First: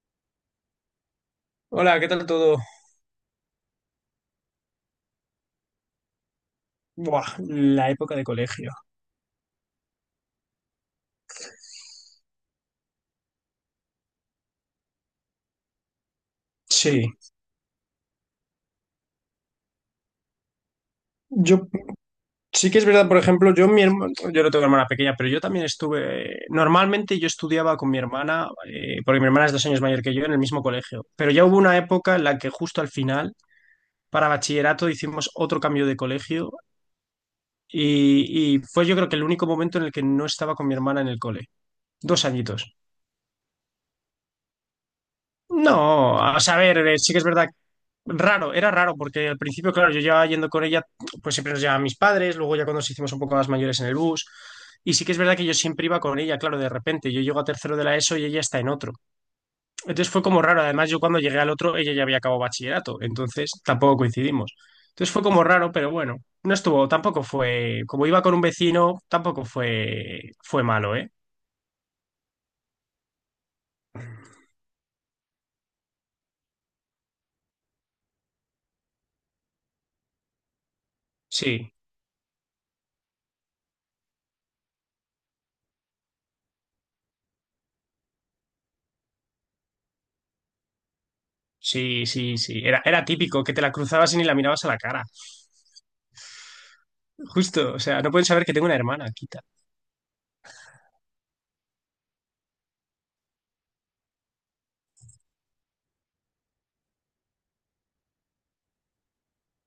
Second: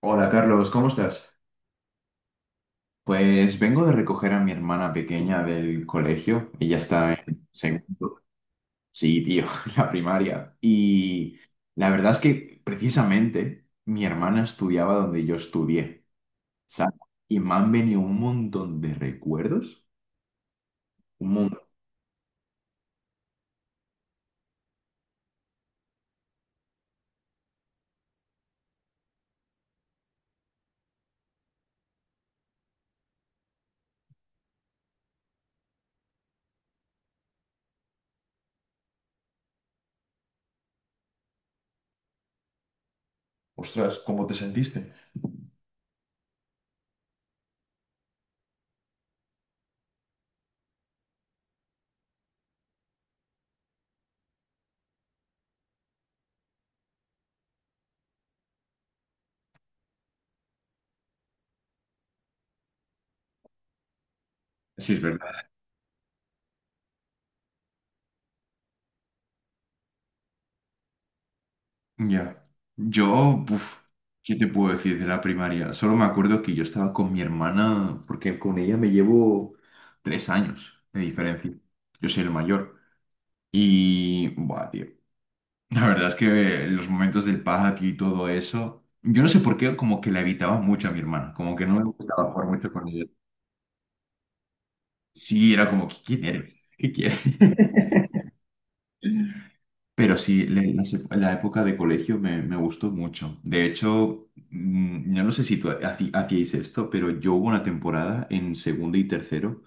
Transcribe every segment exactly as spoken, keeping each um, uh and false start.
Hola Carlos, ¿cómo estás? Hola, ¿qué tal todo? Pues vengo de recoger a mi hermana pequeña del colegio. Ella está Buah, en la época segundo. de colegio. Sí, tío, la primaria. Y la verdad es que precisamente mi hermana estudiaba donde yo estudié, ¿sabes? Sí, Y me han venido un montón de recuerdos. Un montón. yo sí que es verdad, por ejemplo, yo mi hermano, yo no tengo hermana pequeña, pero yo también estuve, normalmente yo estudiaba con mi hermana, eh, porque mi hermana es dos años mayor que yo, en el mismo colegio, pero ya hubo una época en la que justo al final, para bachillerato, hicimos otro cambio de colegio y, y fue yo creo que el único momento en el que no estaba con mi hermana en el cole. Dos añitos. Ostras, ¿cómo te sentiste? No, a saber, eh, sí que es verdad. Raro, era raro, porque al principio, claro, yo llevaba yendo con ella, pues siempre nos llevaban mis padres, luego ya cuando nos hicimos un poco más mayores en el bus, y sí que es verdad que yo siempre iba con ella, claro, de repente, yo llego a tercero de la ESO y ella está en otro. Entonces fue como raro, además yo cuando llegué al otro, ella ya había acabado bachillerato, entonces tampoco coincidimos. Sí, es Entonces fue verdad. como raro, pero bueno, no estuvo, tampoco fue, como iba con un vecino, tampoco fue, fue malo, ¿eh? Ya. Yo, uf, ¿qué te puedo decir de la primaria? Solo me acuerdo que yo estaba con mi hermana, porque con ella me llevo tres años de diferencia. Sí. Yo soy el mayor. Y, buah, tío. La verdad es que los momentos del patio y todo eso, yo no sé por qué, como que la evitaba mucho a mi hermana, como que no me Sí, gustaba sí, jugar sí. mucho Era, con era ella. típico, que te la cruzabas y ni la mirabas a la cara. Sí, era como, ¿qué- ¿quién eres? ¿Qué quieres? Justo, o sea, no pueden saber que tengo una hermana, quita. Pero sí, le- la, se- la época de colegio me, me gustó mucho. De hecho, mm, yo no sé si tú haci- hacíais esto, pero yo hubo una temporada en segundo y tercero.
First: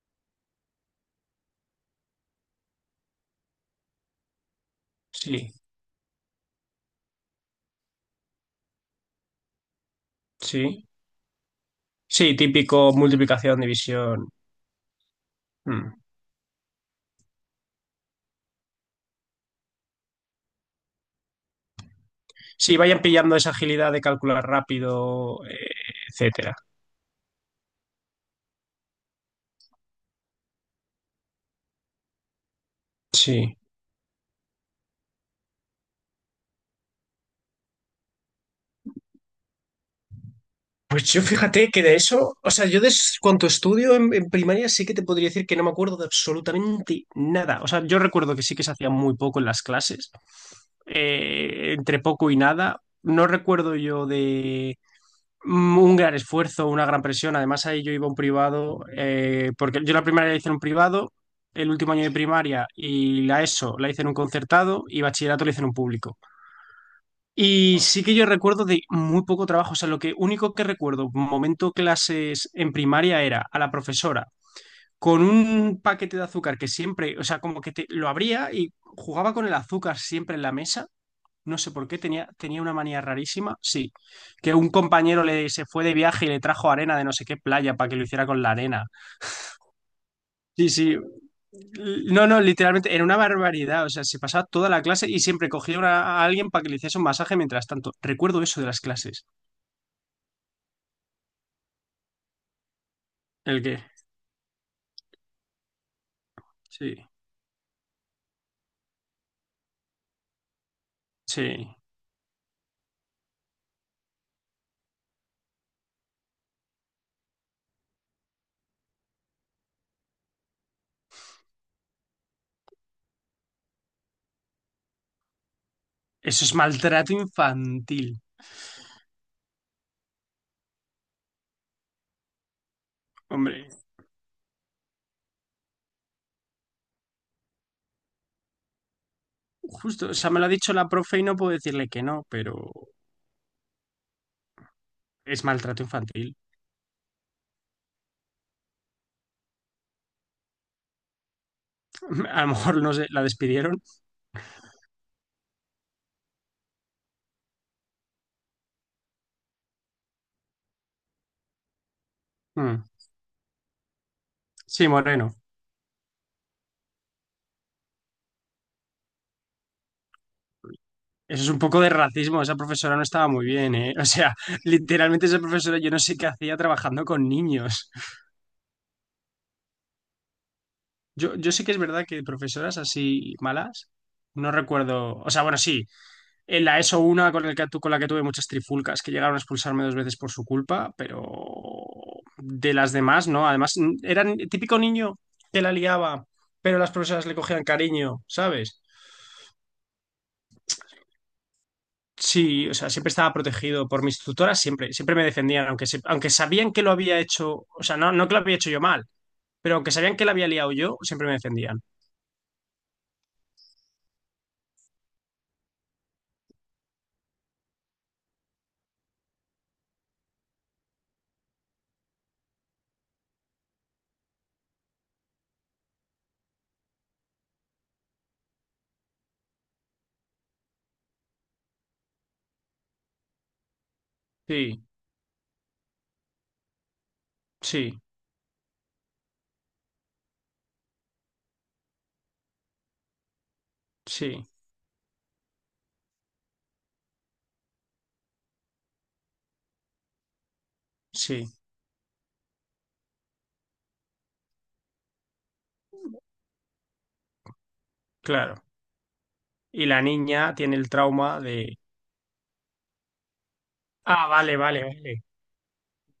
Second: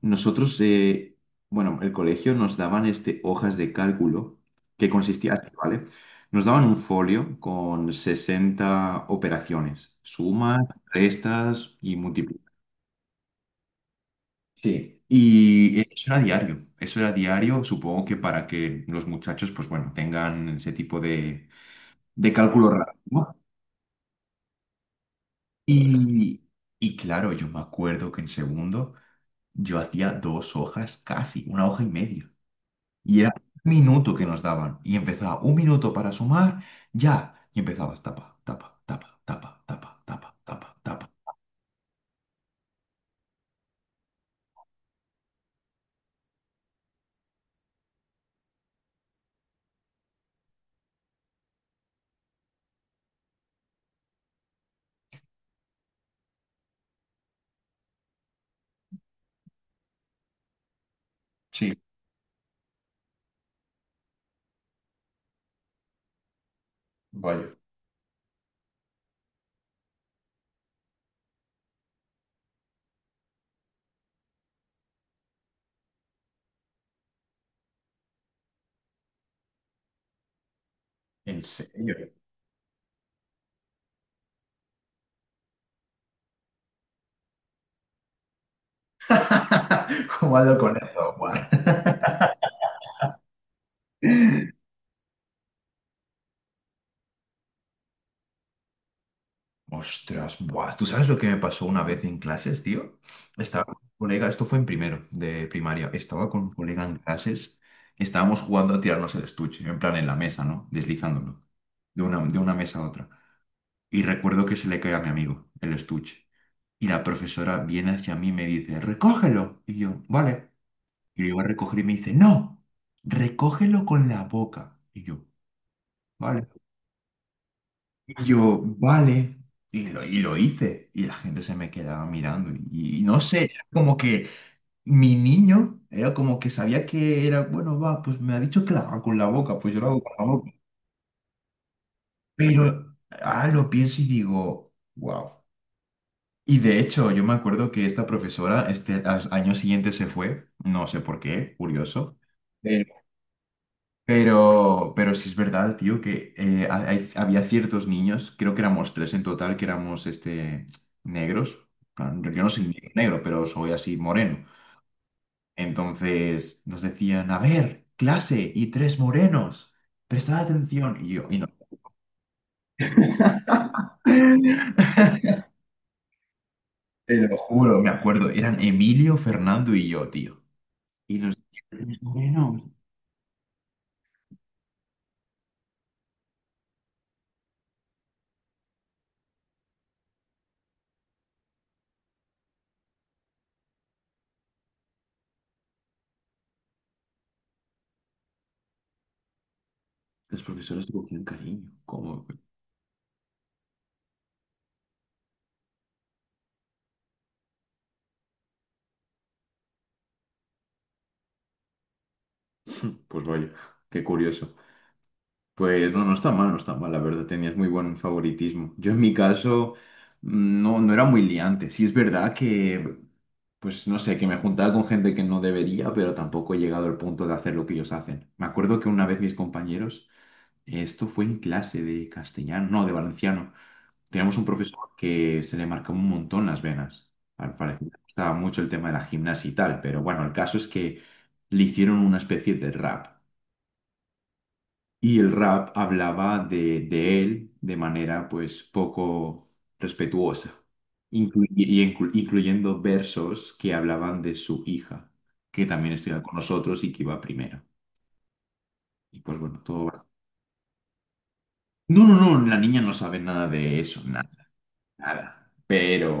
Nosotros, eh, bueno, el colegio nos daban este, hojas de cálculo que consistía así, Sí, ¿vale? Nos daban un folio con sesenta operaciones, sumas, sí. restas y Sí, múltiples. típico multiplicación, división. Sí, y Mm. eso era diario, eso era diario, supongo que para que los muchachos, pues bueno, tengan ese tipo de, de cálculo Sí, rápido, vayan ¿no? pillando esa agilidad de calcular rápido, eh, Y, etcétera. y claro, yo me acuerdo que en segundo yo hacía dos hojas casi, una hoja y media. Y era Sí. un minuto que nos daban. Y empezaba un minuto para sumar, ya. Y empezabas tapa, tapa, tapa, tapa, tapa, tapa, tapa, tapa. Pues yo fíjate que de eso, o sea, yo de s- cuanto estudio en, en primaria sí que te podría decir que no me acuerdo de absolutamente nada. O sea, yo recuerdo que sí que se hacía muy poco en las clases, eh, entre poco y nada. No recuerdo yo de mm, un gran esfuerzo, una gran presión. Además, ahí yo iba a un privado, eh, porque yo la primaria la hice en un privado, el Sí, último año de primaria y la ESO la hice en un concertado y bachillerato la hice en un público. vaya. Y sí que yo recuerdo de muy poco trabajo, o sea, lo que único que recuerdo, momento clases en primaria era a la profesora con un paquete de azúcar que siempre, o sea, como que te, lo abría y jugaba con el azúcar siempre en la mesa, ¿En no sé por qué, serio? tenía, tenía una manía rarísima, sí, que un compañero le se fue de viaje y le trajo arena de no sé qué playa para que lo hiciera con la arena. ¿Cómo ando Sí, con sí, eso? Buah. no, no, literalmente era una barbaridad, o sea, se pasaba toda la clase y siempre cogía una- a alguien para que le hiciese un masaje mientras tanto. Recuerdo eso de las clases. Ostras, buah, ¿tú sabes lo que me pasó una vez en clases, tío? ¿El Estaba con qué? un colega, esto fue en primero de primaria, estaba con un colega Sí, en clases, estábamos jugando a tirarnos el estuche, en plan en la mesa, ¿no? Deslizándolo, sí. de una, de una mesa a otra. Y recuerdo que se le cae a mi amigo el estuche. Y la profesora viene hacia mí y me dice, recógelo. Y yo, vale. Y le iba a recoger y me dice, no, recógelo con la boca. Y yo, Eso vale. es maltrato infantil. Y yo, vale. Y lo, y lo hice. Y la gente se me quedaba mirando. Y, y no sé, era Hombre, como que mi niño era como que sabía que era, bueno, va, pues me ha dicho que la haga con la boca, pues yo la hago justo, con o la sea, me lo ha boca. dicho la profe y no puedo decirle que no, pero Pero ahora lo pienso y digo, wow. es maltrato infantil. Y de hecho, yo me acuerdo que esta profesora, este al año siguiente se fue, no sé por qué, curioso. A lo mejor no sé, la despidieron. Pero, pero sí es verdad, tío, que eh, ha- hay- había ciertos niños, creo que éramos tres en total, que éramos este, negros. En plan, Yo yo no soy Mm. negro, negro, pero soy así moreno. Sí, moreno. Entonces nos decían, a ver, clase y tres morenos, prestad atención. Y yo, y Eso no. es un poco de racismo. Esa profesora no estaba muy bien, ¿eh? O sea, literalmente esa profesora yo no sé qué hacía trabajando Te con lo juro, me niños. acuerdo, eran Emilio, Fernando y yo, tío. Y Yo, nos yo decían, sé que es "Tres verdad que morenos". profesoras así malas, no recuerdo. O sea, bueno, sí. En la ESO una con, el que, tu- con la que tuve muchas trifulcas, que llegaron a expulsarme dos veces por su culpa, pero de las demás, ¿no? Además, n- era el típico niño que la liaba, pero las profesoras le cogían cariño, ¿sabes? Los profesores te cogían cariño. Como Sí, o sea, siempre estaba protegido por mis tutoras, siempre, siempre me defendían, aunque, se- aunque sabían que lo había hecho, o sea, no, no que lo había hecho yo mal, pero aunque sabían que la había liado yo, siempre me defendían. Pues vaya, qué curioso. Pues no, no está mal, no está mal, la verdad, tenías muy buen favoritismo. Yo en mi caso mm, no, no era muy liante. Sí es verdad que, pues no sé, que me juntaba con gente que no debería, pero tampoco he llegado al punto de hacer lo que ellos hacen. Me acuerdo que una vez mis compañeros, esto fue en clase de castellano, no, de valenciano, teníamos un Sí, profesor que se le marcaba un montón las venas. Al parecer le sí, gustaba mucho el tema de la gimnasia y tal, pero bueno, el caso es que le hicieron una especie de rap sí, y el rap hablaba de, de él de manera pues poco respetuosa, inclu- sí, y inclu- incluyendo versos que hablaban de su hija, que también estudiaba con nosotros y que iba primero. claro. Y pues bueno, todo Y la va. niña tiene el trauma de, No, no, no, la niña no sabe nada de eso, ah, nada, vale, vale, vale. nada.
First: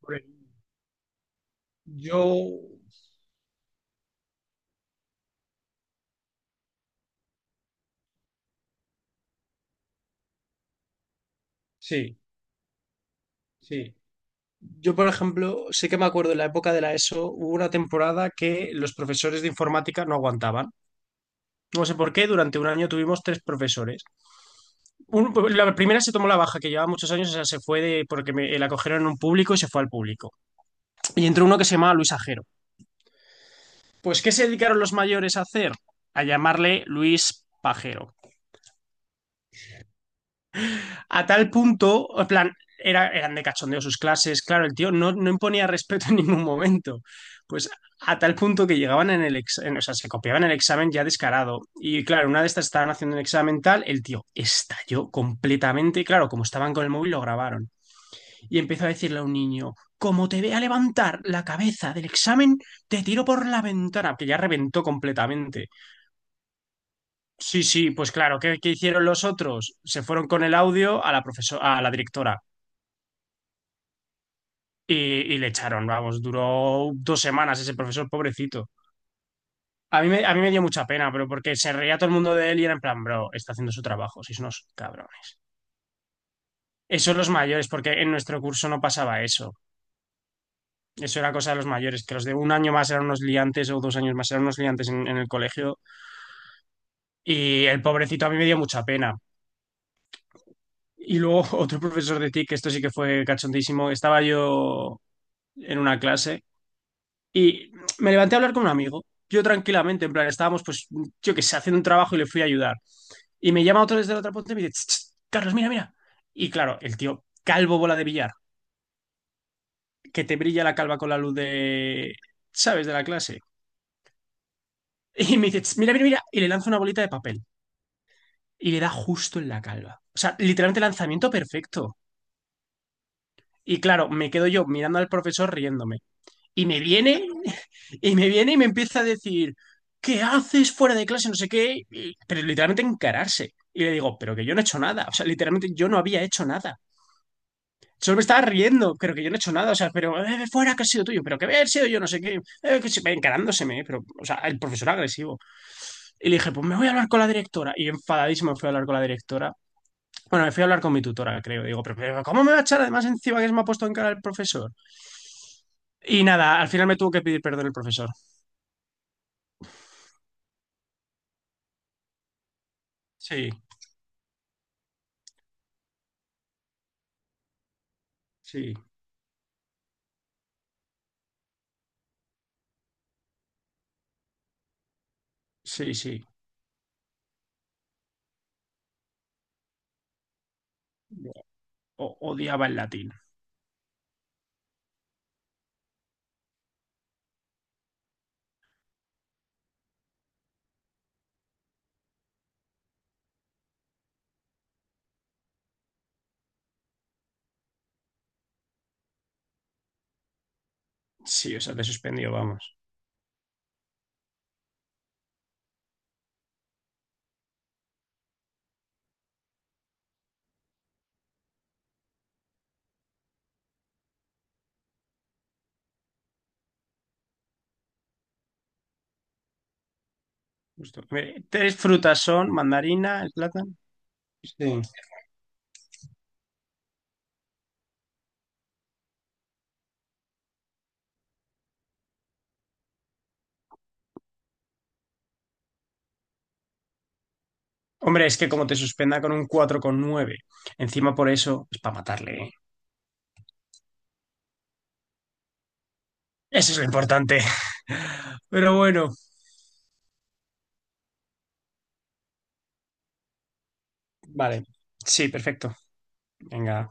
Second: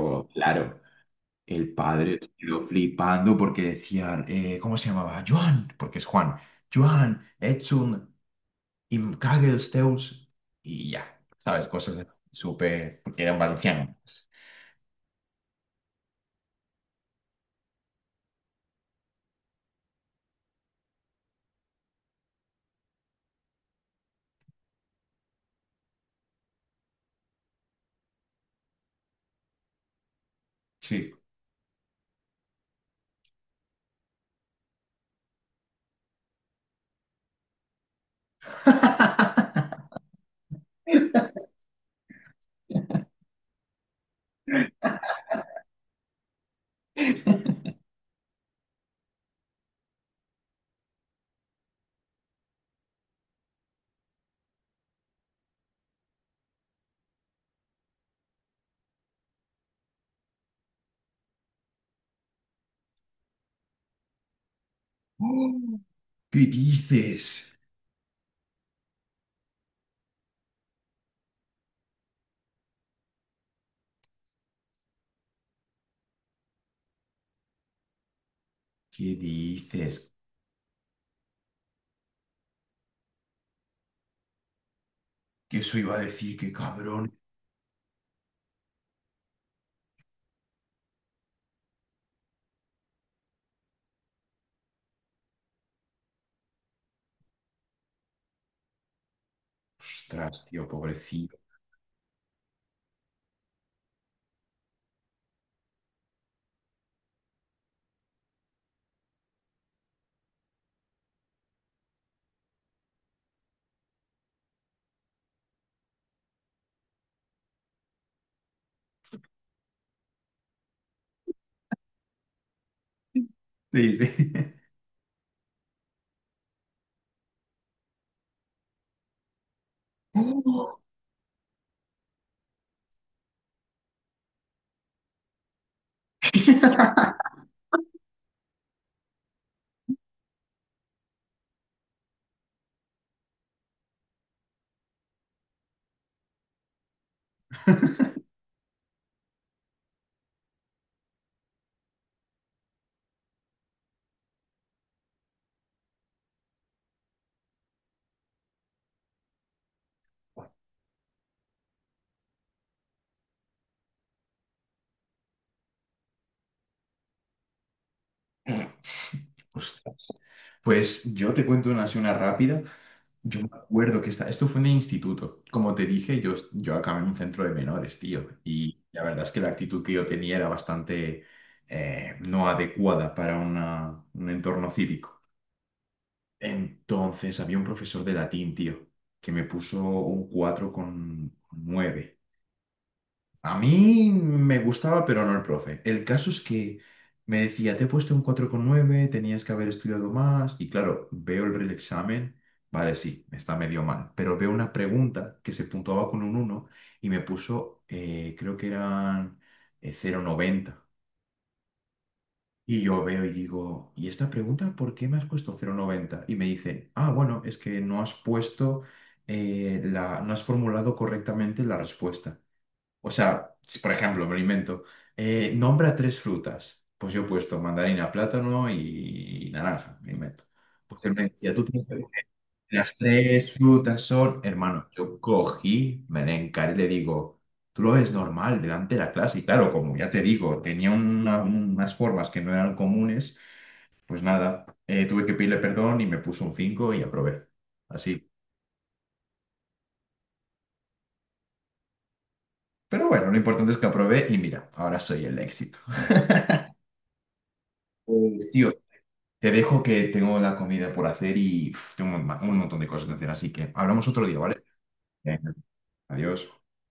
Por- claro, el padre Yo, se quedó flipando porque decían, eh, ¿cómo se llamaba? Joan, porque es Juan. Joan, Edson. Y Kaggle, Zeus y ya, ¿sabes? Cosas así, sí, súper, porque eran sí. valencianos. Yo, por ejemplo, sí que me acuerdo en la época de la ESO, hubo una temporada que los profesores de informática no aguantaban. No sé por qué, durante un año tuvimos tres profesores. Un- la primera se tomó la baja, que llevaba muchos años, o sea, se fue de, porque me, la cogieron en un público y se fue al público. Sí. Y entró uno que se llamaba Luis Ajero. Pues, ¿qué se dedicaron los mayores a hacer? A llamarle Luis Pajero. A tal punto, en plan, era, eran de cachondeo sus clases, claro, el tío no, no imponía respeto en ningún momento. Pues a tal punto que llegaban en el examen, o sea, se copiaban el examen ya descarado. Y claro, una de estas estaban haciendo un examen tal, el tío estalló completamente. Y claro, como estaban con el móvil, lo grabaron. Y empezó a decirle a un niño: como te vea levantar la cabeza del examen, te tiro por la ventana, que ya reventó completamente. Oh, ¿qué dices? Sí, sí, pues claro, ¿qué, qué hicieron los otros? Se fueron con el audio a la profesora, a la directora. Y, y le echaron, vamos, duró dos semanas ese profesor, pobrecito. ¿Qué A mí, dices? me, a mí me dio mucha pena, pero porque se reía todo el mundo de él y era en plan, bro, está haciendo su trabajo, sois unos cabrones. Que eso iba a decir, qué cabrón. Eso los mayores, porque en nuestro curso no pasaba eso. Eso era cosa de los mayores, que los de un año más eran unos liantes o dos años más eran unos liantes en, en el colegio. Y el pobrecito a mí me dio mucha pena. Ostras, tío, Y pobrecito. luego otro profesor de TIC, que esto sí que fue cachondísimo, estaba yo en una clase y me levanté a hablar con un amigo. Yo tranquilamente, en plan, estábamos, pues, yo qué sé, haciendo un trabajo y le fui a ayudar. Y me llama otro desde la otra punta y me dice, "Ch, ch, Carlos, mira, mira." Y claro, el tío, calvo bola de billar, que te brilla la calva con la luz de, ¿sabes?, de la clase. Sí, sí. Y me dice, "Ch, mira, mira, mira." Y le lanza una bolita de papel. Y le da justo en la calva. O sea, Oh. literalmente lanzamiento perfecto. Y claro, me quedo yo mirando al profesor riéndome. Y me viene, y me viene y me empieza a decir, ¿qué haces fuera de clase? No sé qué, y- pero literalmente encararse. Y le digo, pero que yo no he hecho nada, o sea, literalmente yo no había hecho nada. Solo me estaba riendo, pero que yo no he hecho nada, o sea, pero eh, fuera que ha sido tuyo, pero que haber sido yo, no sé qué, eh, que se encarándoseme, pero, o sea, el profesor agresivo. Y le dije, pues me voy a hablar con la directora. Y enfadadísimo me fui a hablar con la directora. Bueno, me fui a hablar con mi tutora, creo. Digo, pero, pero ¿cómo me va a echar además encima que se me ha puesto en cara el profesor? Y nada, al final me tuvo que pedir perdón el profesor. Ostras. Pues yo te cuento una así, una rápida. Yo me Sí, acuerdo que esta- esto fue en el instituto. Como te dije, yo, yo acabé en un centro de menores, tío. sí. Y la verdad es que la actitud que yo tenía era bastante eh, no adecuada para una- un entorno cívico. Sí, sí. Entonces había un profesor de latín, tío, que me puso un cuatro con O- nueve Odiaba el latín. A mí me gustaba, pero no el profe. El caso es que me decía, te he puesto un cuatro con nueve, tenías que haber estudiado más. Y claro, veo el reexamen, vale, sí, está medio mal, pero veo una pregunta que se puntuaba con un uno y me puso, eh, creo que eran eh, cero coma noventa. Sí, o sea, te suspendió, vamos. Y yo veo y digo, ¿y esta pregunta por qué me has puesto cero coma noventa? Y me dice, ah, bueno, es que no has puesto, eh, la, no has formulado correctamente la respuesta. O sea, si, por ejemplo, me lo invento. Eh, nombra tres frutas. Pues yo he puesto mandarina, plátano y naranja, me lo invento. Justo. Pues él me Mire, decía, tú tres tienes que- decir, frutas son las mandarina, el tres plátano. frutas son, Sí. hermano, yo cogí, me le encaré y le digo, tú lo ves normal delante de la clase. Y claro, como ya te digo, tenía una- unas formas que no eran comunes, pues nada, eh, tuve que pedirle perdón y me puso un cinco y aprobé. Así. Hombre, es que como te suspenda con un cuatro coma nueve, encima por eso es para matarle, ¿eh? Pero bueno, lo importante es que aprobé y mira, ahora soy el éxito. Eso es lo importante. Pues, tío, Pero bueno, Te dejo que tengo la comida por hacer y uf, tengo un, ma- un montón de cosas que hacer, así que hablamos otro día, ¿vale? vale. Sí, Venga, perfecto. adiós. Venga.